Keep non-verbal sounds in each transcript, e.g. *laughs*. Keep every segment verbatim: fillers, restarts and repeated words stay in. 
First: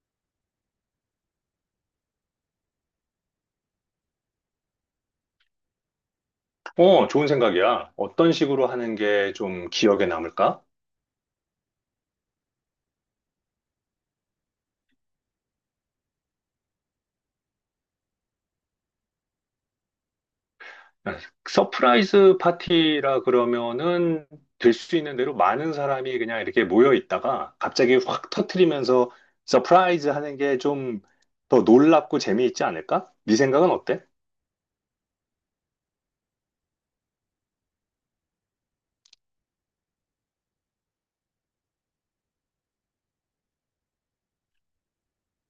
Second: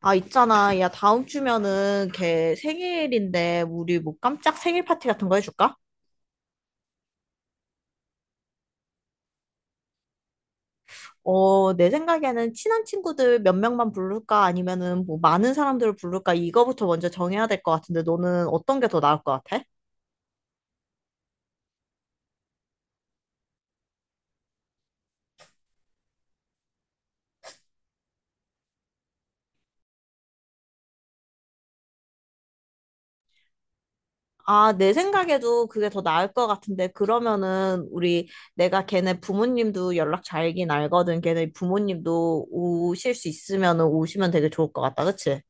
아, 있잖아. 야, 다음 주면은 걔 생일인데, 우리 뭐 깜짝 생일 파티 같은 거 해줄까? 어, 좋은 생각이야. 어떤 식으로 하는 게 좀 기억에 남을까? 어, 내 생각에는 친한 친구들 몇 명만 부를까? 아니면은 뭐 많은 사람들을 부를까? 이거부터 먼저 정해야 될 것 같은데, 너는 어떤 게 더 나을 것 같아? 서프라이즈 파티라 그러면은 될 수 있는 대로 많은 사람이 그냥 이렇게 모여 있다가 갑자기 확 터트리면서 서프라이즈 하는 게 좀 더 놀랍고 재미있지 않을까? 네 생각은 어때? 아, 내 생각에도 그게 더 나을 것 같은데, 그러면은 우리 내가 걔네 부모님도 연락 잘긴 알거든. 걔네 부모님도 오실 수 있으면은 오시면 되게 좋을 것 같다. 그치?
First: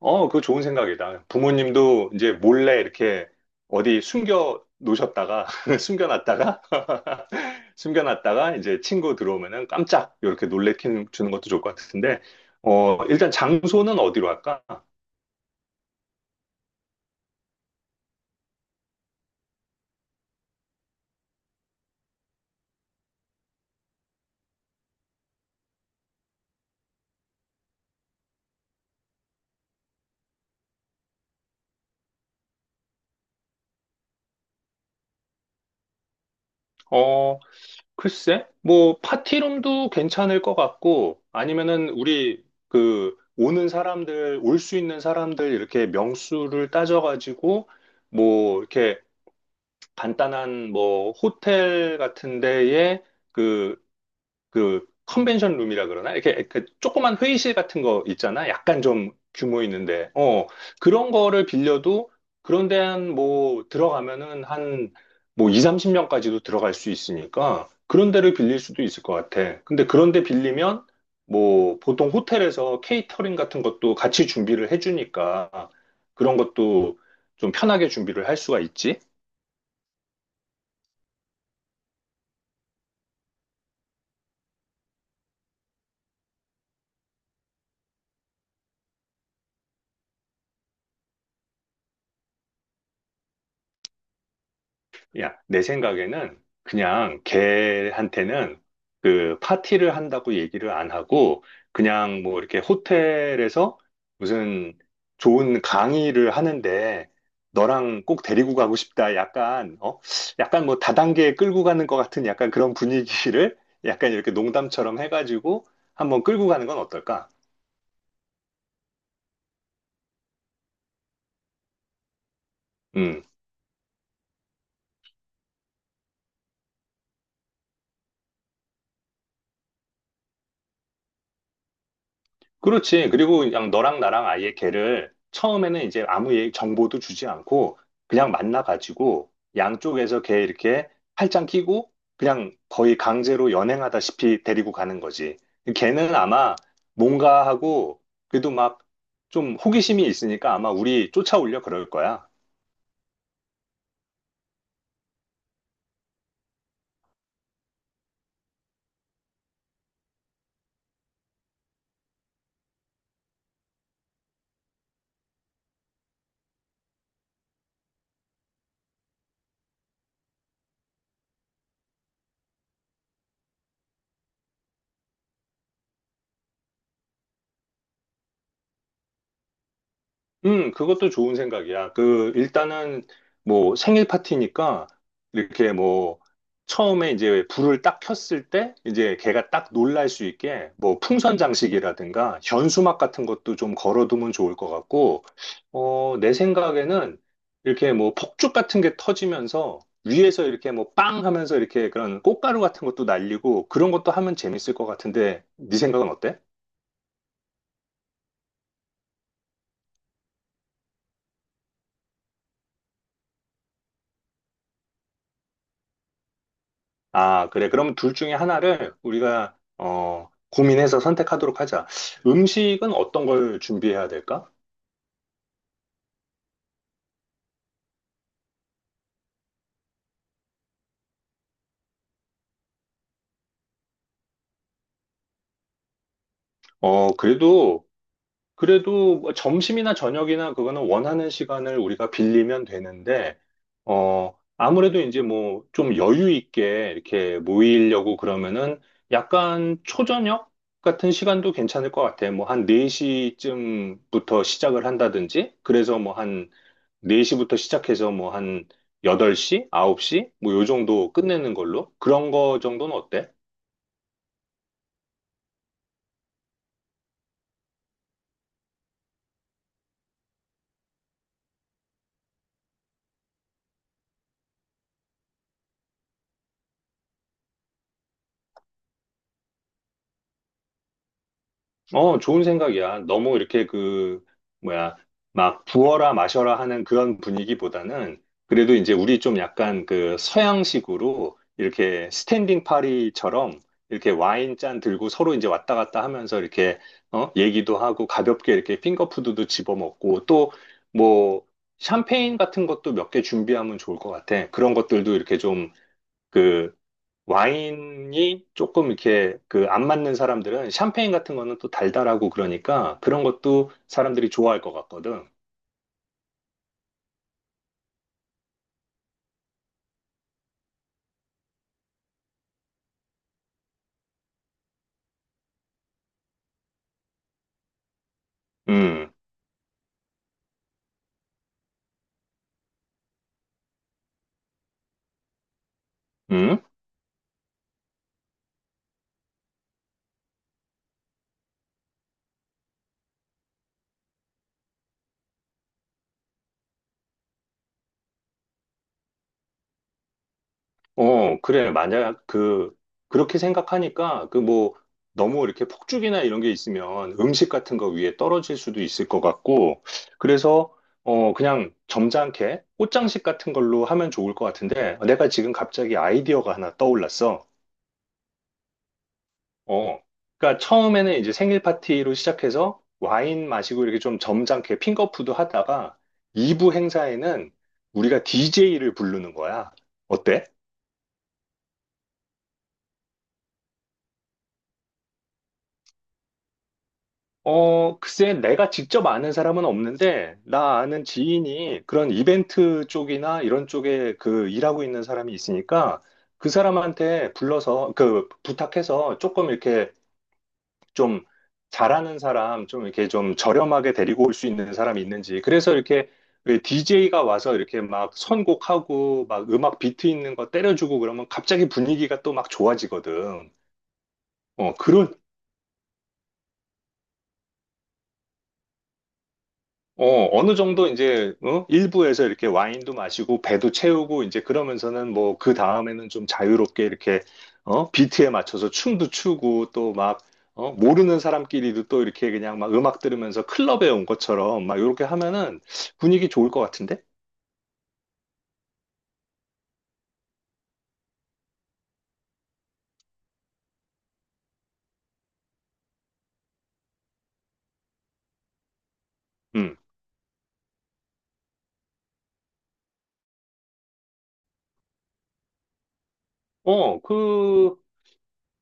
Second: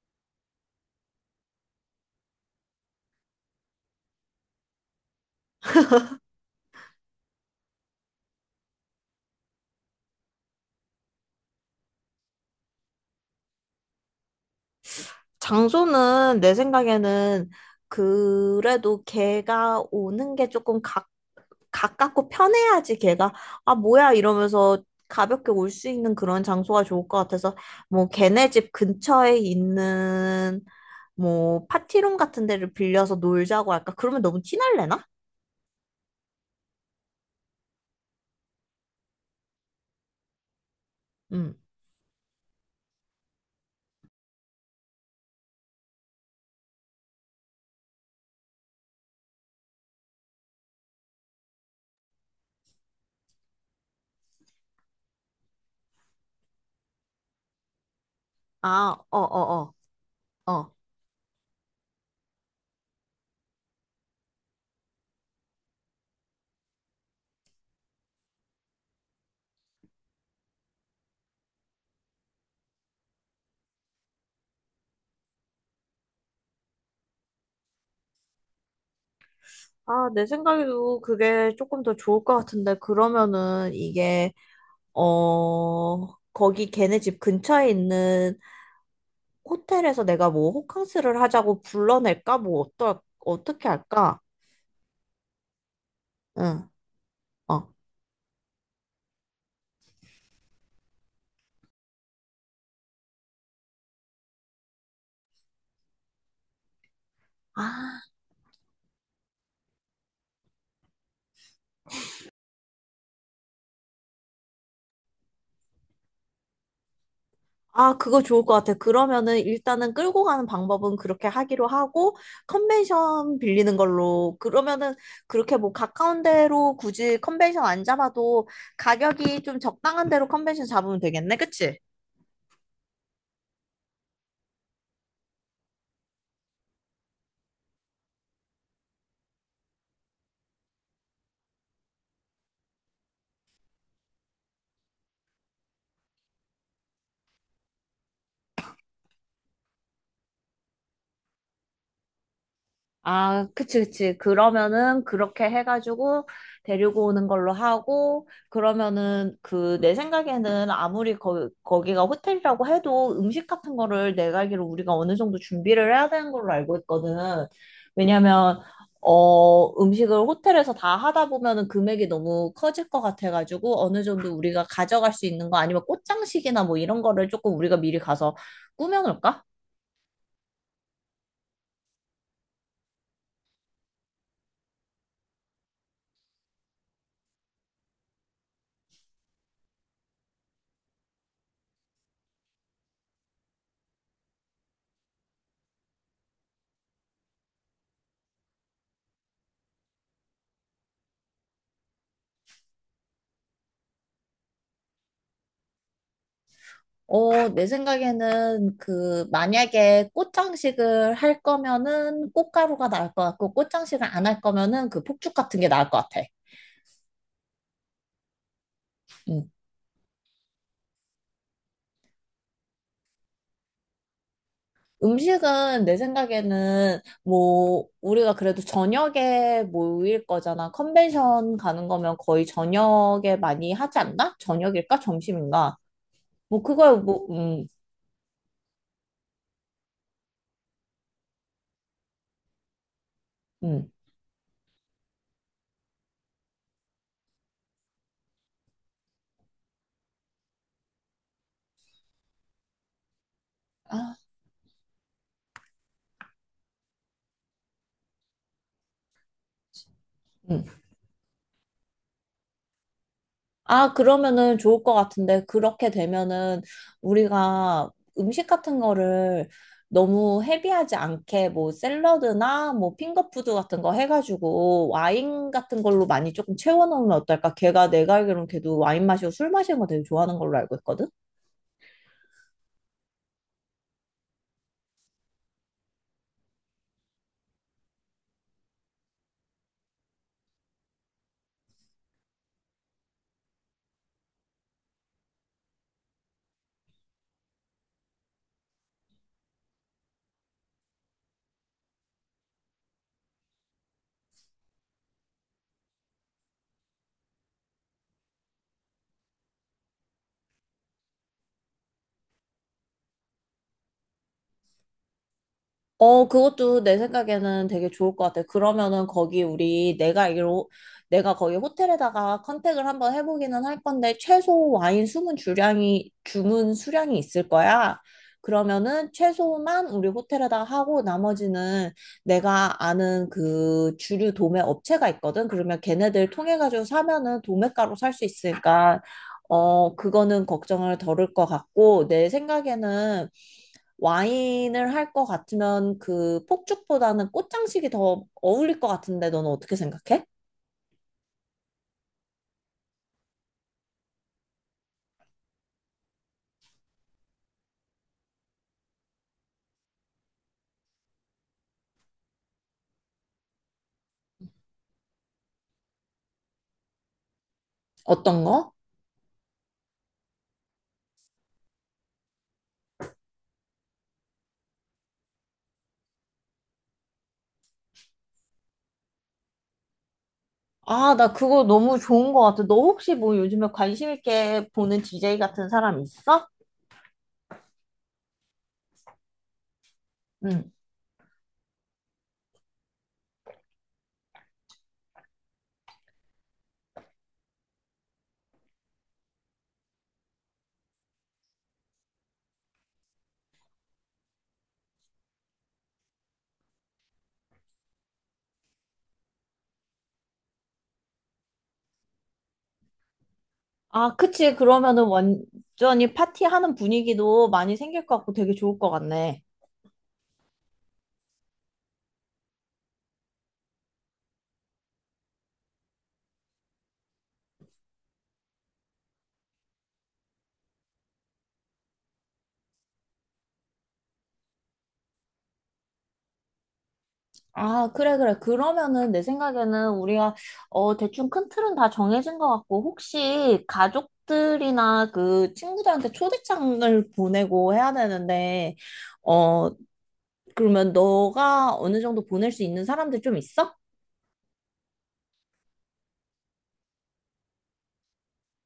어, 그거 좋은 생각이다. 부모님도 이제 몰래 이렇게 어디 숨겨 놓으셨다가, *laughs* 숨겨놨다가, *laughs* 숨겨놨다가 이제 친구 들어오면은 깜짝 이렇게 놀래키는 주는 것도 좋을 것 같은데, 어, 일단 장소는 어디로 할까? 장소는 내 생각에는 그래도 걔가 오는 게 조금 가, 가깝고 편해야지 걔가 아 뭐야 이러면서 가볍게 올 수 있는 그런 장소가 좋을 것 같아서 뭐 걔네 집 근처에 있는 뭐 파티룸 같은 데를 빌려서 놀자고 할까? 그러면 너무 티날래나? 어, 글쎄, 뭐, 파티룸도 괜찮을 것 같고, 음. 아니면은 우리 그 오는 사람들, 올 수 있는 사람들 이렇게 명수를 따져가지고, 뭐, 이렇게 간단한 뭐 호텔 같은 데에 그, 그 컨벤션 룸이라 그러나? 이렇게 그 조그만 회의실 같은 거 있잖아. 아, 약간 좀 어, 어, 규모 어, 있는데. 어, 어. 그런 거를 빌려도 그런 데 한 뭐 들어가면은 한 뭐 이십, 삼십 명까지도 들어갈 수 있으니까 그런 데를 빌릴 수도 있을 것 같아. 근데 그런 데 빌리면 뭐 보통 호텔에서 케이터링 같은 것도 같이 준비를 해주니까 그런 것도 좀 편하게 준비를 할 수가 있지. 아, 내 생각에도 그게 조금 더 좋을 것 같은데 그러면은 이게 어, 거기 걔네 집 근처에 있는 호텔에서 내가 뭐 호캉스를 하자고 불러낼까? 뭐 어떨, 어떻게 할까? 야, 내 생각에는 응, 그냥 어. 걔한테는 그 파티를 한다고 얘기를 안 하고 그냥 뭐 이렇게 호텔에서 무슨 좋은 강의를 하는데 아, 너랑 꼭 데리고 가고 싶다. 약간, 어? 약간 뭐 다단계에 끌고 가는 것 같은 약간 그런 분위기를 약간 이렇게 농담처럼 해가지고 한번 끌고 가는 건 어떨까? 아, 그거 좋을 것 같아. 그러면은 일단은 끌고 가는 방법은 그렇게 하기로 하고, 음. 컨벤션 빌리는 걸로. 그러면은 그렇게 뭐 가까운 데로 굳이 컨벤션 안 잡아도 가격이 좀 적당한 데로 컨벤션 잡으면 되겠네. 그치? 그렇지. 그리고 그냥 너랑 나랑 아예 걔를 처음에는 이제 아무 얘기, 정보도 주지 않고 그냥 만나가지고 양쪽에서 걔 이렇게 팔짱 끼고 그냥 거의 강제로 연행하다시피 데리고 가는 거지. 걔는 아마 뭔가 하고 그래도 막 좀 호기심이 있으니까 아마 우리 쫓아오려 그럴 거야. 아, 그치, 그치. 그러면은 그렇게 해가지고 데리고 오는 걸로 하고, 그러면은 그 내 생각에는 아무리 거, 거기가 호텔이라고 해도 음식 같은 거를 내가 알기로 우리가 어느 정도 준비를 해야 되는 걸로 알고 있거든. 왜냐면, 어, 음식을 호텔에서 다 하다 보면은 금액이 너무 커질 것 같아가지고 어느 정도 우리가 가져갈 수 있는 거 아니면 꽃장식이나 뭐 이런 거를 조금 우리가 미리 가서 꾸며놓을까? 음, 그것도 좋은 생각이야. 그, 일단은, 뭐, 생일 파티니까, 이렇게 뭐, 처음에 이제 불을 딱 켰을 때, 이제 걔가 딱 놀랄 수 있게, 뭐, 풍선 장식이라든가, 현수막 같은 것도 좀 걸어두면 좋을 것 같고, 어, 내 생각에는, 이렇게 뭐, 폭죽 같은 게 터지면서, 위에서 이렇게 뭐, 빵 하면서 이렇게 그런 꽃가루 같은 것도 날리고, 그런 것도 하면 재밌을 것 같은데, 네 생각은 어때? 어, 내 생각에는 그 만약에 꽃장식을 할 거면은 꽃가루가 나을 것 같고 꽃장식을 안 할 거면은 그 폭죽 같은 게 나을 것 같아. 아, 그래. 그럼 둘 중에 하나를 음. 우리가, 어, 고민해서 선택하도록 하자. 음식은 어떤 걸 준비해야 될까? 음식은 내 생각에는 뭐 우리가 그래도 저녁에 모일 거잖아. 컨벤션 가는 거면 거의 저녁에 많이 하지 않나? 저녁일까? 점심인가? 뭐 그걸 어, 뭐 음. 그래도, 그래도 뭐 점심이나 저녁이나 그거는 원하는 시간을 우리가 빌리면 되는데, 음. 어, 아무래도 이제 뭐 좀 여유 있게 이렇게 모이려고 그러면은 약간 초저녁 같은 시간도 괜찮을 것 같아. 뭐 한 아, 네 시쯤부터 시작을 한다든지, 그래서 뭐한 네 시부터 시작해서 뭐 한 여덟 시, 아홉 시? 뭐 요 음. 정도 끝내는 걸로? 그런 거 정도는 어때? 아, 그러면은 좋을 것 같은데, 그렇게 되면은 우리가 음식 같은 거를 너무 헤비하지 않게 뭐 샐러드나 뭐 핑거푸드 같은 거 해가지고 와인 같은 걸로 많이 조금 채워놓으면 어떨까? 걔가 내가 알기로는 걔도 와인 마시고 술 마시는 거 되게 좋아하는 걸로 알고 있거든? 어, 좋은 생각이야. 너무 이렇게 그, 뭐야, 막 부어라 마셔라 하는 그런 분위기보다는 그래도 이제 우리 좀 약간 그 서양식으로 이렇게 스탠딩 파리처럼 이렇게 와인 잔 들고 서로 이제 왔다 갔다 하면서 이렇게 어, 얘기도 하고 가볍게 이렇게 핑거푸드도 집어먹고 또 뭐 샴페인 같은 것도 몇 개 준비하면 좋을 것 같아. 그런 것들도 이렇게 좀그 와인이 조금 이렇게 그 안 맞는 사람들은 샴페인 같은 거는 또 달달하고 그러니까 그런 것도 사람들이 좋아할 것 같거든. 어, 그것도 내 생각에는 되게 좋을 것 같아. 그러면은 거기 우리 내가 알기로 내가 거기 호텔에다가 컨택을 한번 해보기는 할 건데 최소 와인 주문 주량이 주문 수량이 있을 거야. 그러면은 음. 최소만 우리 호텔에다가 하고 나머지는 내가 아는 그 주류 도매 업체가 있거든. 그러면 걔네들 통해 음. 가지고 사면은 도매가로 살 수 있으니까 어, 그거는 걱정을 덜을 것 같고 내 생각에는 와인을 할 것 같으면 그 폭죽보다는 꽃장식이 더 어울릴 것 같은데 너는 어떻게 생각해? 어, 그래. 만약 그, 그렇게 생각하니까 그 뭐 너무 이렇게 폭죽이나 이런 게 있으면 음식 같은 거 위에 떨어질 수도 있을 것 같고 그래서 어, 그냥 점잖게 꽃장식 같은 걸로 하면 좋을 것 같은데 내가 지금 갑자기 아이디어가 하나 떠올랐어. 어떤 거? 어. 그러니까 처음에는 이제 생일 파티로 시작해서 와인 마시고 이렇게 좀 점잖게 핑거푸드 하다가 이 부 행사에는 우리가 디제이를 부르는 거야. 어때? 아, 나 그거 너무 좋은 것 같아. 너 혹시 뭐 요즘에 관심 있게 보는 디제이 같은 사람 있어? 어, 글쎄 내가 직접 아는 사람은 없는데 응. 나 아는 지인이 그런 이벤트 쪽이나 이런 쪽에 그 일하고 있는 사람이 있으니까 그 사람한테 불러서 그 부탁해서 조금 이렇게 좀 잘하는 사람, 좀 이렇게 좀 저렴하게 데리고 올 수 있는 사람이 있는지. 그래서 이렇게 디제이가 와서 이렇게 막 선곡하고 막 음악 비트 있는 거 때려주고 그러면 갑자기 분위기가 또 막 좋아지거든. 아, 그치. 어, 그러면은 그런, 완전히 파티하는 분위기도 많이 생길 것 같고 되게 좋을 것 같네. 어, 어느 정도 이제, 어? 일부에서 이렇게 와인도 마시고, 배도 채우고, 이제 그러면서는 뭐, 그 다음에는 좀 자유롭게 이렇게, 어? 비트에 맞춰서 춤도 추고, 또 막, 어? 모르는 사람끼리도 또 이렇게 그냥 막 음악 들으면서 클럽에 온 것처럼 막 이렇게 하면은 분위기 좋을 것 같은데? 아, 그래, 그래. 그러면은 내 생각에는 우리가, 어, 대충 큰 틀은 다 정해진 것 같고, 혹시 가족들이나 그 친구들한테 초대장을 보내고 해야 되는데, 어, 음. 그러면 너가 어느 정도 보낼 수 있는 사람들 좀 있어? 어, 그,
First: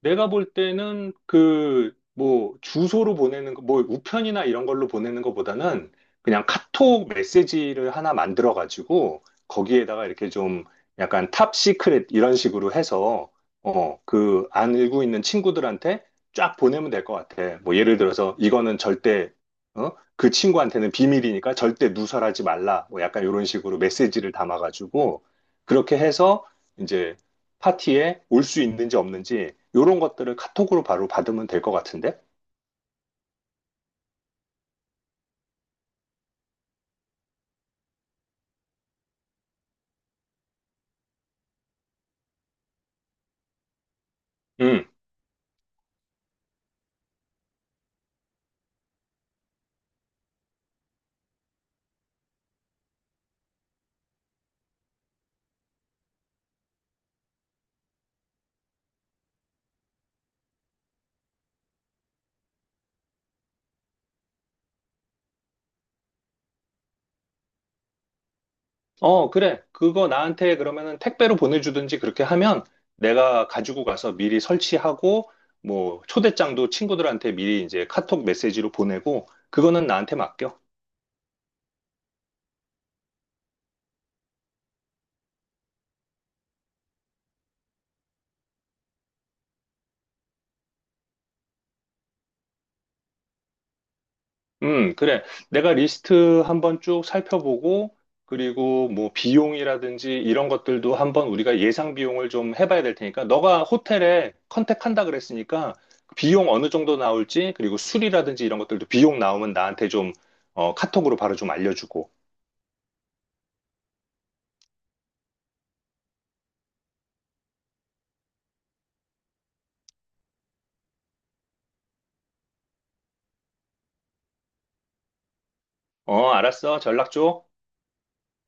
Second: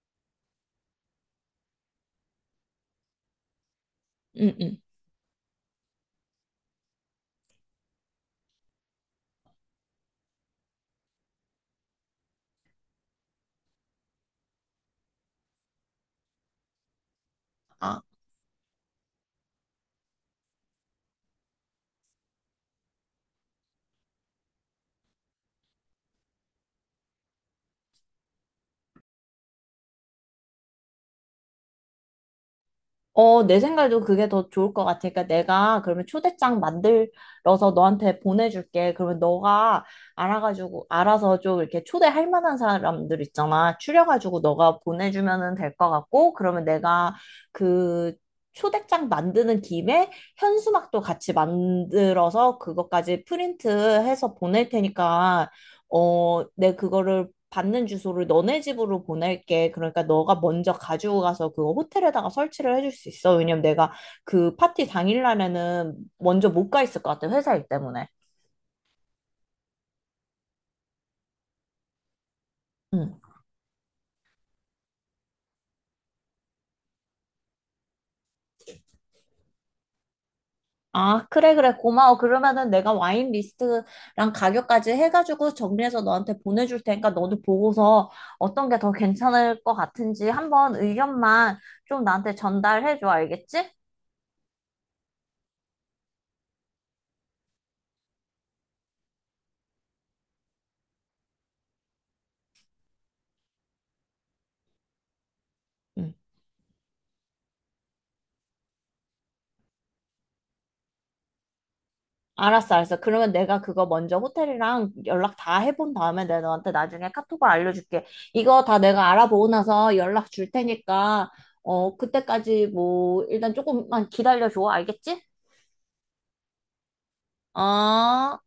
내가 볼 때는 그 뭐 주소로 보내는 거, 뭐 우편이나 응, 이런 응. 걸로 보내는 것보다는 그냥 카톡 메시지를 하나 만들어 가지고 거기에다가 이렇게 좀 약간 탑 시크릿 이런 식으로 해서 어, 그 알고 있는 친구들한테 쫙 보내면 될 것 같아. 뭐 예를 들어서 이거는 절대 어? 그 친구한테는 비밀이니까 절대 누설하지 말라. 뭐 약간 이런 식으로 메시지를 담아 가지고 그렇게 해서 이제 파티에 올 수 있는지 없는지 이런 것들을 카톡으로 바로 받으면 될 것 같은데? 어, 내 생각에도 그게 더 좋을 것 같으니까 내가 그러면 초대장 만들어서 너한테 보내줄게. 그러면 너가 알아가지고, 알아서 좀 이렇게 초대할 만한 사람들 있잖아. 추려가지고 너가 음. 보내주면은 될 것 같고, 그러면 내가 그 초대장 만드는 김에 현수막도 같이 만들어서 그것까지 프린트해서 보낼 테니까 어, 내 그거를 받는 주소를 너네 집으로 보낼게. 그러니까 너가 먼저 가지고 가서 그거 호텔에다가 설치를 해줄 수 있어. 왜냐면 내가 그 파티 당일날에는 먼저 못 가 있을 것 같아. 회사 일 때문에. 어, 그래. 그거 나한테 그러면은 택배로 보내주든지 그렇게 하면 응. 내가 가지고 가서 미리 설치하고 뭐 초대장도 친구들한테 미리 이제 카톡 메시지로 보내고 그거는 나한테 맡겨. 아, 그래, 그래. 고마워. 그러면은 내가 와인 리스트랑 가격까지 해가지고 정리해서 너한테 보내줄 테니까 너도 보고서 어떤 게 더 괜찮을 것 같은지 한번 의견만 좀 나한테 전달해줘. 알겠지? 음, 그래. 내가 리스트 한번 쭉 살펴보고, 그리고 뭐 비용이라든지 이런 것들도 한번 우리가 예상 비용을 좀 해봐야 될 테니까, 너가 호텔에 컨택한다 그랬으니까, 응. 비용 어느 정도 나올지, 그리고 술이라든지 이런 것들도 비용 나오면 나한테 좀, 어, 카톡으로 바로 좀 알려주고. 알았어, 알았어. 그러면 내가 그거 먼저 호텔이랑 연락 다 해본 다음에 내가 너한테 나중에 카톡을 알려줄게. 이거 다 내가 알아보고 나서 연락 줄 테니까, 어, 그때까지 뭐, 일단 조금만 기다려줘. 알겠지? 어, 알았어. 전락 줘. 어.